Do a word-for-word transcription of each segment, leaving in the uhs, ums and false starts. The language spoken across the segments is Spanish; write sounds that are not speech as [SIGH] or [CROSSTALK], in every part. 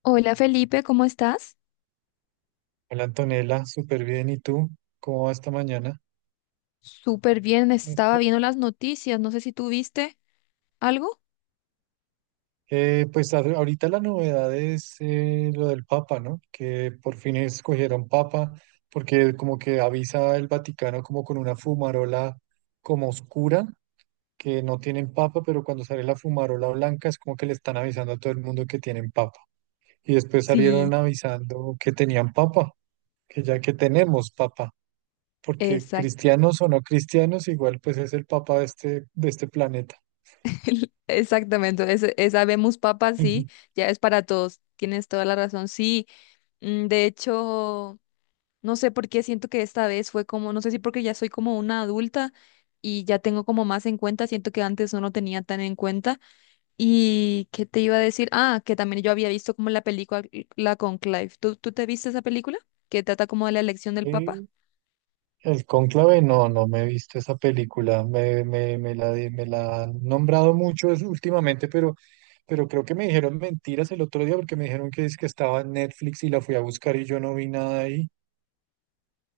Hola Felipe, ¿cómo estás? Hola Antonella, súper bien. ¿Y tú? ¿Cómo va esta mañana? Súper bien, estaba Listo. viendo las noticias, no sé si tú viste algo. Eh, pues a- ahorita la novedad es eh, lo del Papa, ¿no? Que por fin escogieron Papa, porque como que avisa el Vaticano como con una fumarola como oscura, que no tienen Papa, pero cuando sale la fumarola blanca es como que le están avisando a todo el mundo que tienen Papa. Y después Sí, salieron avisando que tenían Papa, que ya que tenemos Papa, porque exacto, cristianos o no cristianos, igual pues es el Papa de este, de este planeta. exactamente, ese- esa vemos papa, sí, Ujú. ya es para todos, tienes toda la razón, sí. mm, De hecho, no sé por qué siento que esta vez fue como, no sé si porque ya soy como una adulta y ya tengo como más en cuenta, siento que antes no lo tenía tan en cuenta. ¿Y qué te iba a decir? Ah, que también yo había visto como la película La Conclave. ¿Tú, tú te viste esa película? Que trata como de la elección del Papa. Eh, El Cónclave, no, no me he visto esa película. Me, me, me la, di- me la han nombrado mucho es- últimamente, pero, pero creo que me dijeron mentiras el otro día porque me dijeron que es que estaba en Netflix y la fui a buscar y yo no vi nada ahí.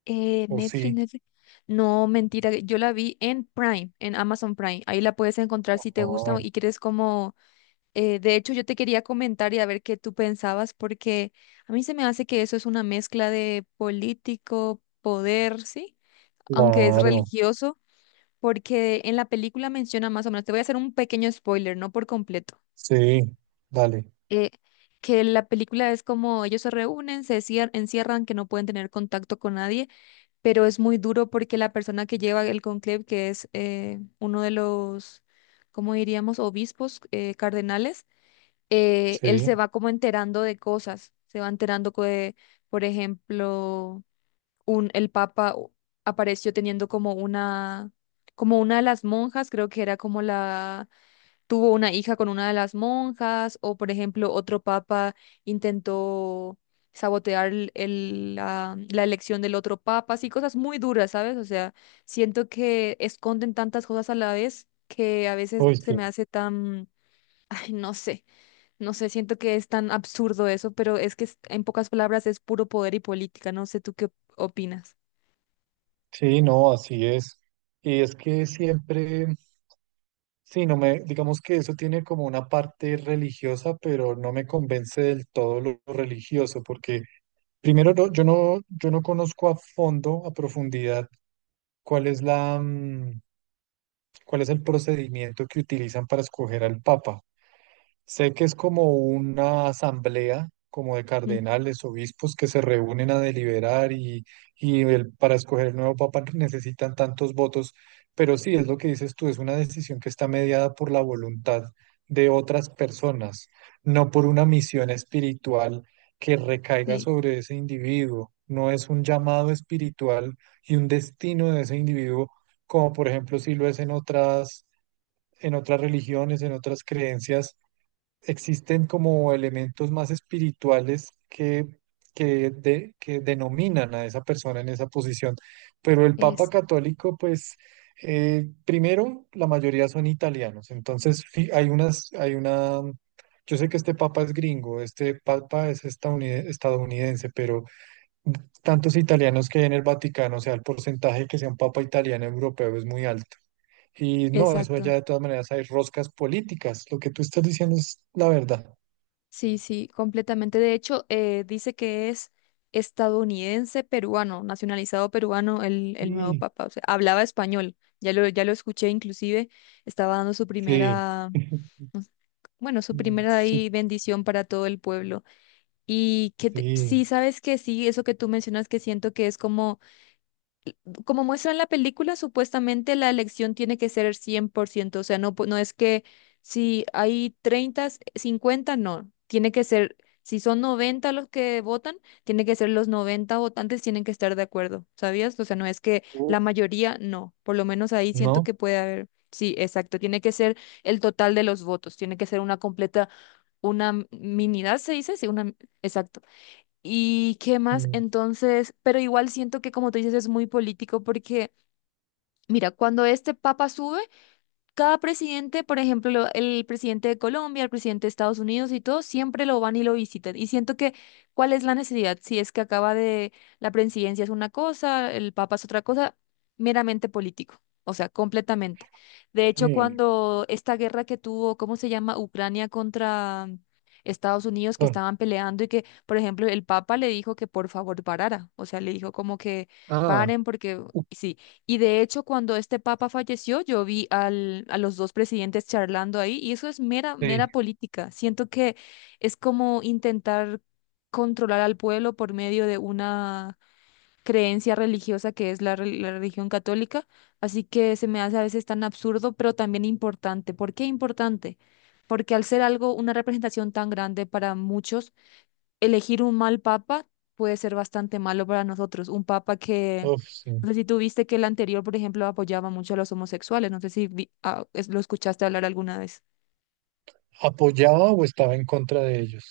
Eh, ¿O Netflix, sí? Netflix. No, mentira, yo la vi en Prime, en Amazon Prime. Ahí la puedes encontrar si te gusta Ah, y quieres como... eh, De hecho, yo te quería comentar y a ver qué tú pensabas, porque a mí se me hace que eso es una mezcla de político, poder, ¿sí? Aunque es claro. religioso, porque en la película menciona más o menos, te voy a hacer un pequeño spoiler, no por completo. Sí, dale. eh, que la película es como ellos se reúnen, se cier- encierran, que no pueden tener contacto con nadie, pero es muy duro porque la persona que lleva el conclave, que es eh, uno de los, ¿cómo diríamos?, obispos, eh, cardenales, eh, él Sí. se va como enterando de cosas, se va enterando que, por ejemplo, un, el Papa u- apareció teniendo como una, como una de las monjas, creo que era como la tuvo una hija con una de las monjas, o por ejemplo, otro papa intentó sabotear el- el- la, la elección del otro papa, así cosas muy duras, ¿sabes? O sea, siento que esconden tantas cosas a la vez que a veces Uy, se me sí. hace tan, ay, no sé, no sé, siento que es tan absurdo eso, pero es que es- en pocas palabras es puro poder y política, no sé tú qué opinas. Sí, no, así es. Y es que siempre. Sí, no me, digamos que eso tiene como una parte religiosa, pero no me convence del todo lo religioso, porque primero no- yo no, yo no conozco a fondo, a profundidad, cuál es la, mm, cuál es el procedimiento que utilizan para escoger al Papa. Sé que es como una asamblea, como de Mm. cardenales, obispos que se reúnen a deliberar y, y el- para escoger el nuevo papa necesitan tantos votos, pero sí, es lo que dices tú, es una decisión que está mediada por la voluntad de otras personas, no por una misión espiritual que recaiga Sí, sobre ese individuo. No es un llamado espiritual y un destino de ese individuo, como por ejemplo si lo es en otras, en otras religiones, en otras creencias existen como elementos más espirituales que, que, de- que denominan a esa persona en esa posición. Pero el Papa es. Católico, pues, eh, primero, la mayoría son italianos. Entonces, fi- hay unas, hay una, yo sé que este Papa es gringo, este Papa es estadounid- estadounidense, pero tantos italianos que hay en el Vaticano, o sea, el porcentaje que sea un papa italiano europeo es muy alto. Y no, eso allá Exacto. de todas maneras hay roscas políticas. Lo que tú estás diciendo es la verdad. Sí, sí, completamente. De hecho, eh, dice que es estadounidense peruano, nacionalizado peruano el, el nuevo Sí, papa. O sea, hablaba español. Ya lo, ya lo escuché, inclusive estaba dando su sí. primera, [LAUGHS] pues, bueno, su Mm, primera su- ahí bendición para todo el pueblo. Y que te- Sí. sí, sabes que sí, eso que tú mencionas, que siento que es como como muestra en la película, supuestamente la elección tiene que ser cien por ciento, o sea, no, po- no es que si hay treinta, cincuenta no, tiene que ser, si son noventa los que votan, tiene que ser, los noventa votantes tienen que estar de acuerdo, ¿sabías? O sea, no es que la Uf, mayoría, no, por lo menos ahí siento ¿no? que puede haber, sí, exacto, tiene que ser el total de los votos, tiene que ser una completa, una m- minidad, se dice, sí, una, exacto. ¿Y qué más? Mm, Entonces, pero igual siento que como tú dices es muy político, porque mira, cuando este papa sube, cada presidente, por ejemplo, lo- el presidente de Colombia, el presidente de Estados Unidos y todo, siempre lo van y lo visitan. Y siento que, ¿cuál es la necesidad? Si es que acaba de, la presidencia es una cosa, el papa es otra cosa, meramente político, o sea, completamente. De hecho, sí. cuando esta guerra que tuvo, ¿cómo se llama? Ucrania contra Estados Unidos, que Bueno, estaban peleando y que, por ejemplo, el papa le dijo que por favor parara, o sea, le dijo como que ah, paren porque... uf, Sí, y de hecho, cuando este papa falleció, yo vi al, a los dos presidentes charlando ahí y eso es mera, sí. mera política. Siento que es como intentar controlar al pueblo por medio de una creencia religiosa que es la, re- la religión católica. Así que se me hace a veces tan absurdo, pero también importante. ¿Por qué importante? Porque al ser algo, una representación tan grande para muchos, elegir un mal papa puede ser bastante malo para nosotros. Un papa que, Uf, sí. no sé si tú viste que el anterior, por ejemplo, apoyaba mucho a los homosexuales, no sé si vi- ah, es- lo escuchaste hablar alguna vez. ¿Apoyaba o estaba en contra de ellos?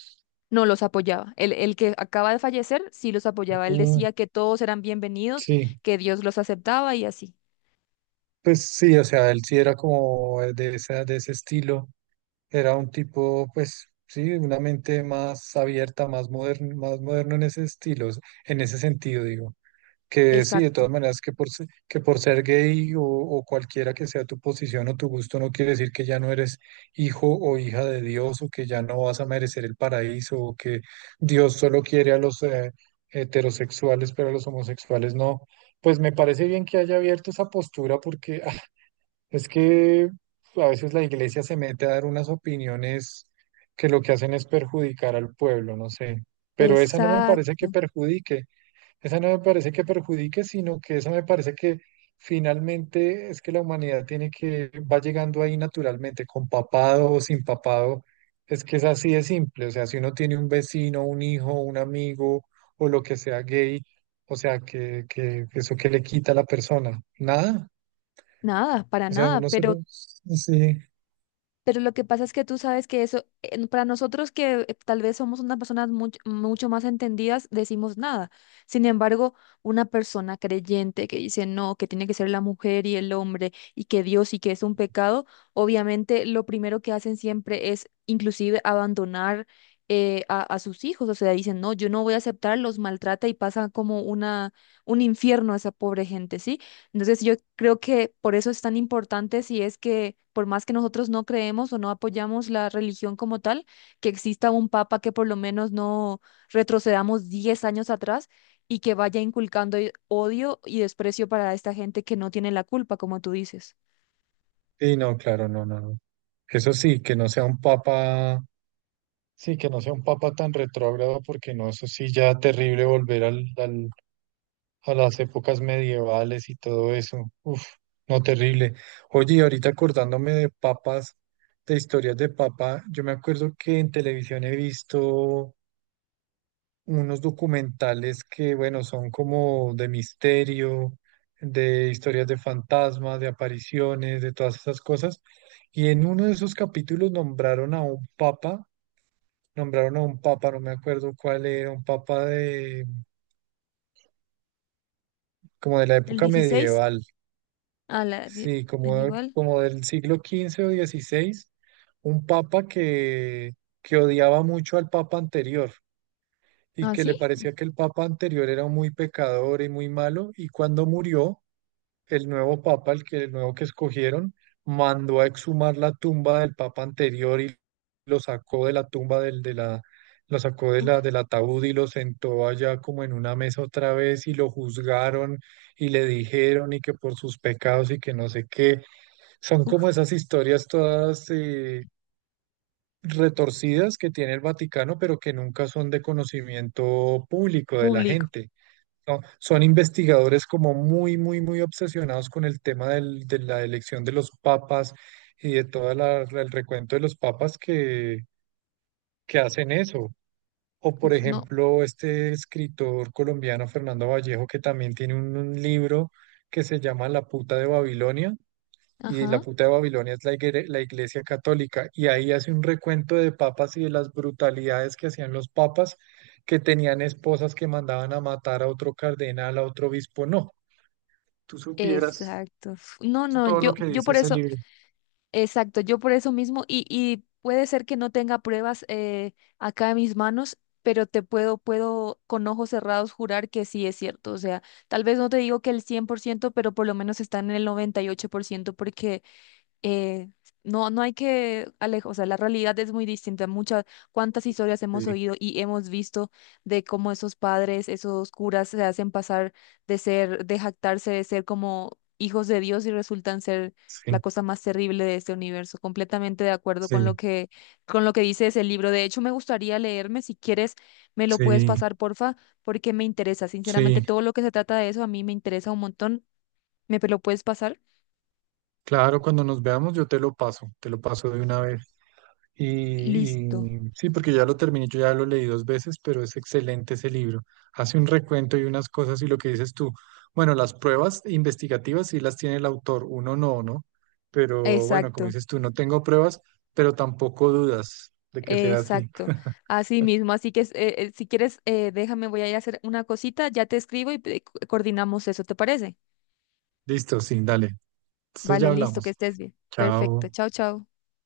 No los apoyaba. El, el que acaba de fallecer sí los apoyaba. Él Mm, decía que todos eran bienvenidos, sí. que Dios los aceptaba y así. Pues sí, o sea, él sí era como de esa, de ese estilo. Era un tipo, pues sí, una mente más abierta, más moderno, más moderno en ese estilo, en ese sentido, digo. Que sí, de Exacto, todas maneras, que por, se- que por ser gay o, o cualquiera que sea tu posición o tu gusto, no quiere decir que ya no eres hijo o hija de Dios o que ya no vas a merecer el paraíso o que Dios solo quiere a los eh, heterosexuales, pero a los homosexuales no. Pues me parece bien que haya abierto esa postura porque ah, es que a veces la iglesia se mete a dar unas opiniones que lo que hacen es perjudicar al pueblo, no sé. Pero esa no me parece que exacto. perjudique. Esa no me parece que perjudique, sino que esa me parece que finalmente es que la humanidad tiene que, va llegando ahí naturalmente, con papado o sin papado, es que es así de simple, o sea, si uno tiene un vecino, un hijo, un amigo o lo que sea gay, o sea, que, que que eso que le quita a la persona, nada, Nada, para o sea, nada, uno pero... solo, sí, Pero lo que pasa es que tú sabes que eso, eh, para nosotros que eh, tal vez somos unas personas mucho, mucho más entendidas, decimos nada. Sin embargo, una persona creyente que dice no, que tiene que ser la mujer y el hombre y que Dios y que es un pecado, obviamente lo primero que hacen siempre es inclusive abandonar eh, a, a sus hijos. O sea, dicen no, yo no voy a aceptar, los maltrata y pasa como una, un infierno a esa pobre gente, ¿sí? Entonces yo creo que por eso es tan importante, si es que por más que nosotros no creemos o no apoyamos la religión como tal, que exista un papa que por lo menos no retrocedamos diez años atrás y que vaya inculcando eh, odio y desprecio para esta gente que no tiene la culpa, como tú dices. sí, no, claro, no, no, no. Eso sí, que no sea un papa, sí, que no sea un papa tan retrógrado, porque no, eso sí ya terrible volver al, al, a las épocas medievales y todo eso. Uf, no terrible. Oye, y ahorita acordándome de papas, de historias de papa, yo me acuerdo que en televisión he visto unos documentales que, bueno, son como de misterio, de historias de fantasmas, de apariciones, de todas esas cosas. Y en uno de esos capítulos nombraron a un papa, nombraron a un papa, no me acuerdo cuál era, un papa de como de la El época dieciséis medieval. a la die- Sí, como, medieval. como del siglo quince o dieciséis, un papa que, que odiaba mucho al papa anterior y ¿Ah, que le sí? parecía que el papa anterior era muy pecador y muy malo, y cuando murió, el nuevo papa, el que, el nuevo que escogieron, mandó a exhumar la tumba del papa anterior y lo sacó de la tumba del, de la, lo sacó de la, del ataúd y lo sentó allá como en una mesa otra vez y lo juzgaron y le dijeron y que por sus pecados y que no sé qué, son como Uf, esas historias todas eh, retorcidas que tiene el Vaticano, pero que nunca son de conocimiento público de la público. gente. ¿No? Son investigadores como muy, muy, muy obsesionados con el tema del- de la elección de los papas y de todo el recuento de los papas que, que hacen eso. O por Uf, no. ejemplo, este escritor colombiano Fernando Vallejo, que también tiene un un libro que se llama La puta de Babilonia, y la Ajá. puta de Babilonia es la, igre- la Iglesia Católica, y ahí hace un recuento de papas y de las brutalidades que hacían los papas, que tenían esposas que mandaban a matar a otro cardenal, a otro obispo. No, tú supieras Exacto. Uf, no, no, todo lo yo, que yo dice por ese eso... libro. Exacto, yo por eso mismo, y, y puede ser que no tenga pruebas eh, acá en mis manos, pero te puedo, puedo con ojos cerrados jurar que sí es cierto. O sea, tal vez no te digo que el cien por ciento, pero por lo menos está en el noventa y ocho por ciento porque eh, no, no hay que alejar, o sea, la realidad es muy distinta. Muchas, cuántas historias hemos Sí, oído y hemos visto de cómo esos padres, esos curas se hacen pasar de ser, de jactarse, de ser como hijos de Dios y resultan ser la sí, cosa más terrible de este universo. Completamente de acuerdo con lo sí, que, con lo que dice ese libro. De hecho, me gustaría leerme, si quieres, me lo puedes sí, pasar, porfa, porque me interesa. Sinceramente, sí. todo lo que se trata de eso a mí me interesa un montón. ¿Me lo puedes pasar? Claro, cuando nos veamos yo te lo paso, te lo paso de una vez. Y, Listo. y sí, porque ya lo terminé, yo ya lo leí dos veces, pero es excelente ese libro. Hace un recuento y unas cosas y lo que dices tú. Bueno, las pruebas investigativas sí las tiene el autor, uno no, ¿no? Pero bueno, como Exacto. dices tú, no tengo pruebas, pero tampoco dudas de que sea así. Exacto, así mismo. Así que eh, eh, si quieres, eh, déjame, voy a ir a hacer una cosita, ya te escribo y eh, co- coordinamos eso, ¿te parece? Listo, sí, dale. Entonces ya Vale, listo, que hablamos. estés bien. Perfecto, Chao. chao, chao.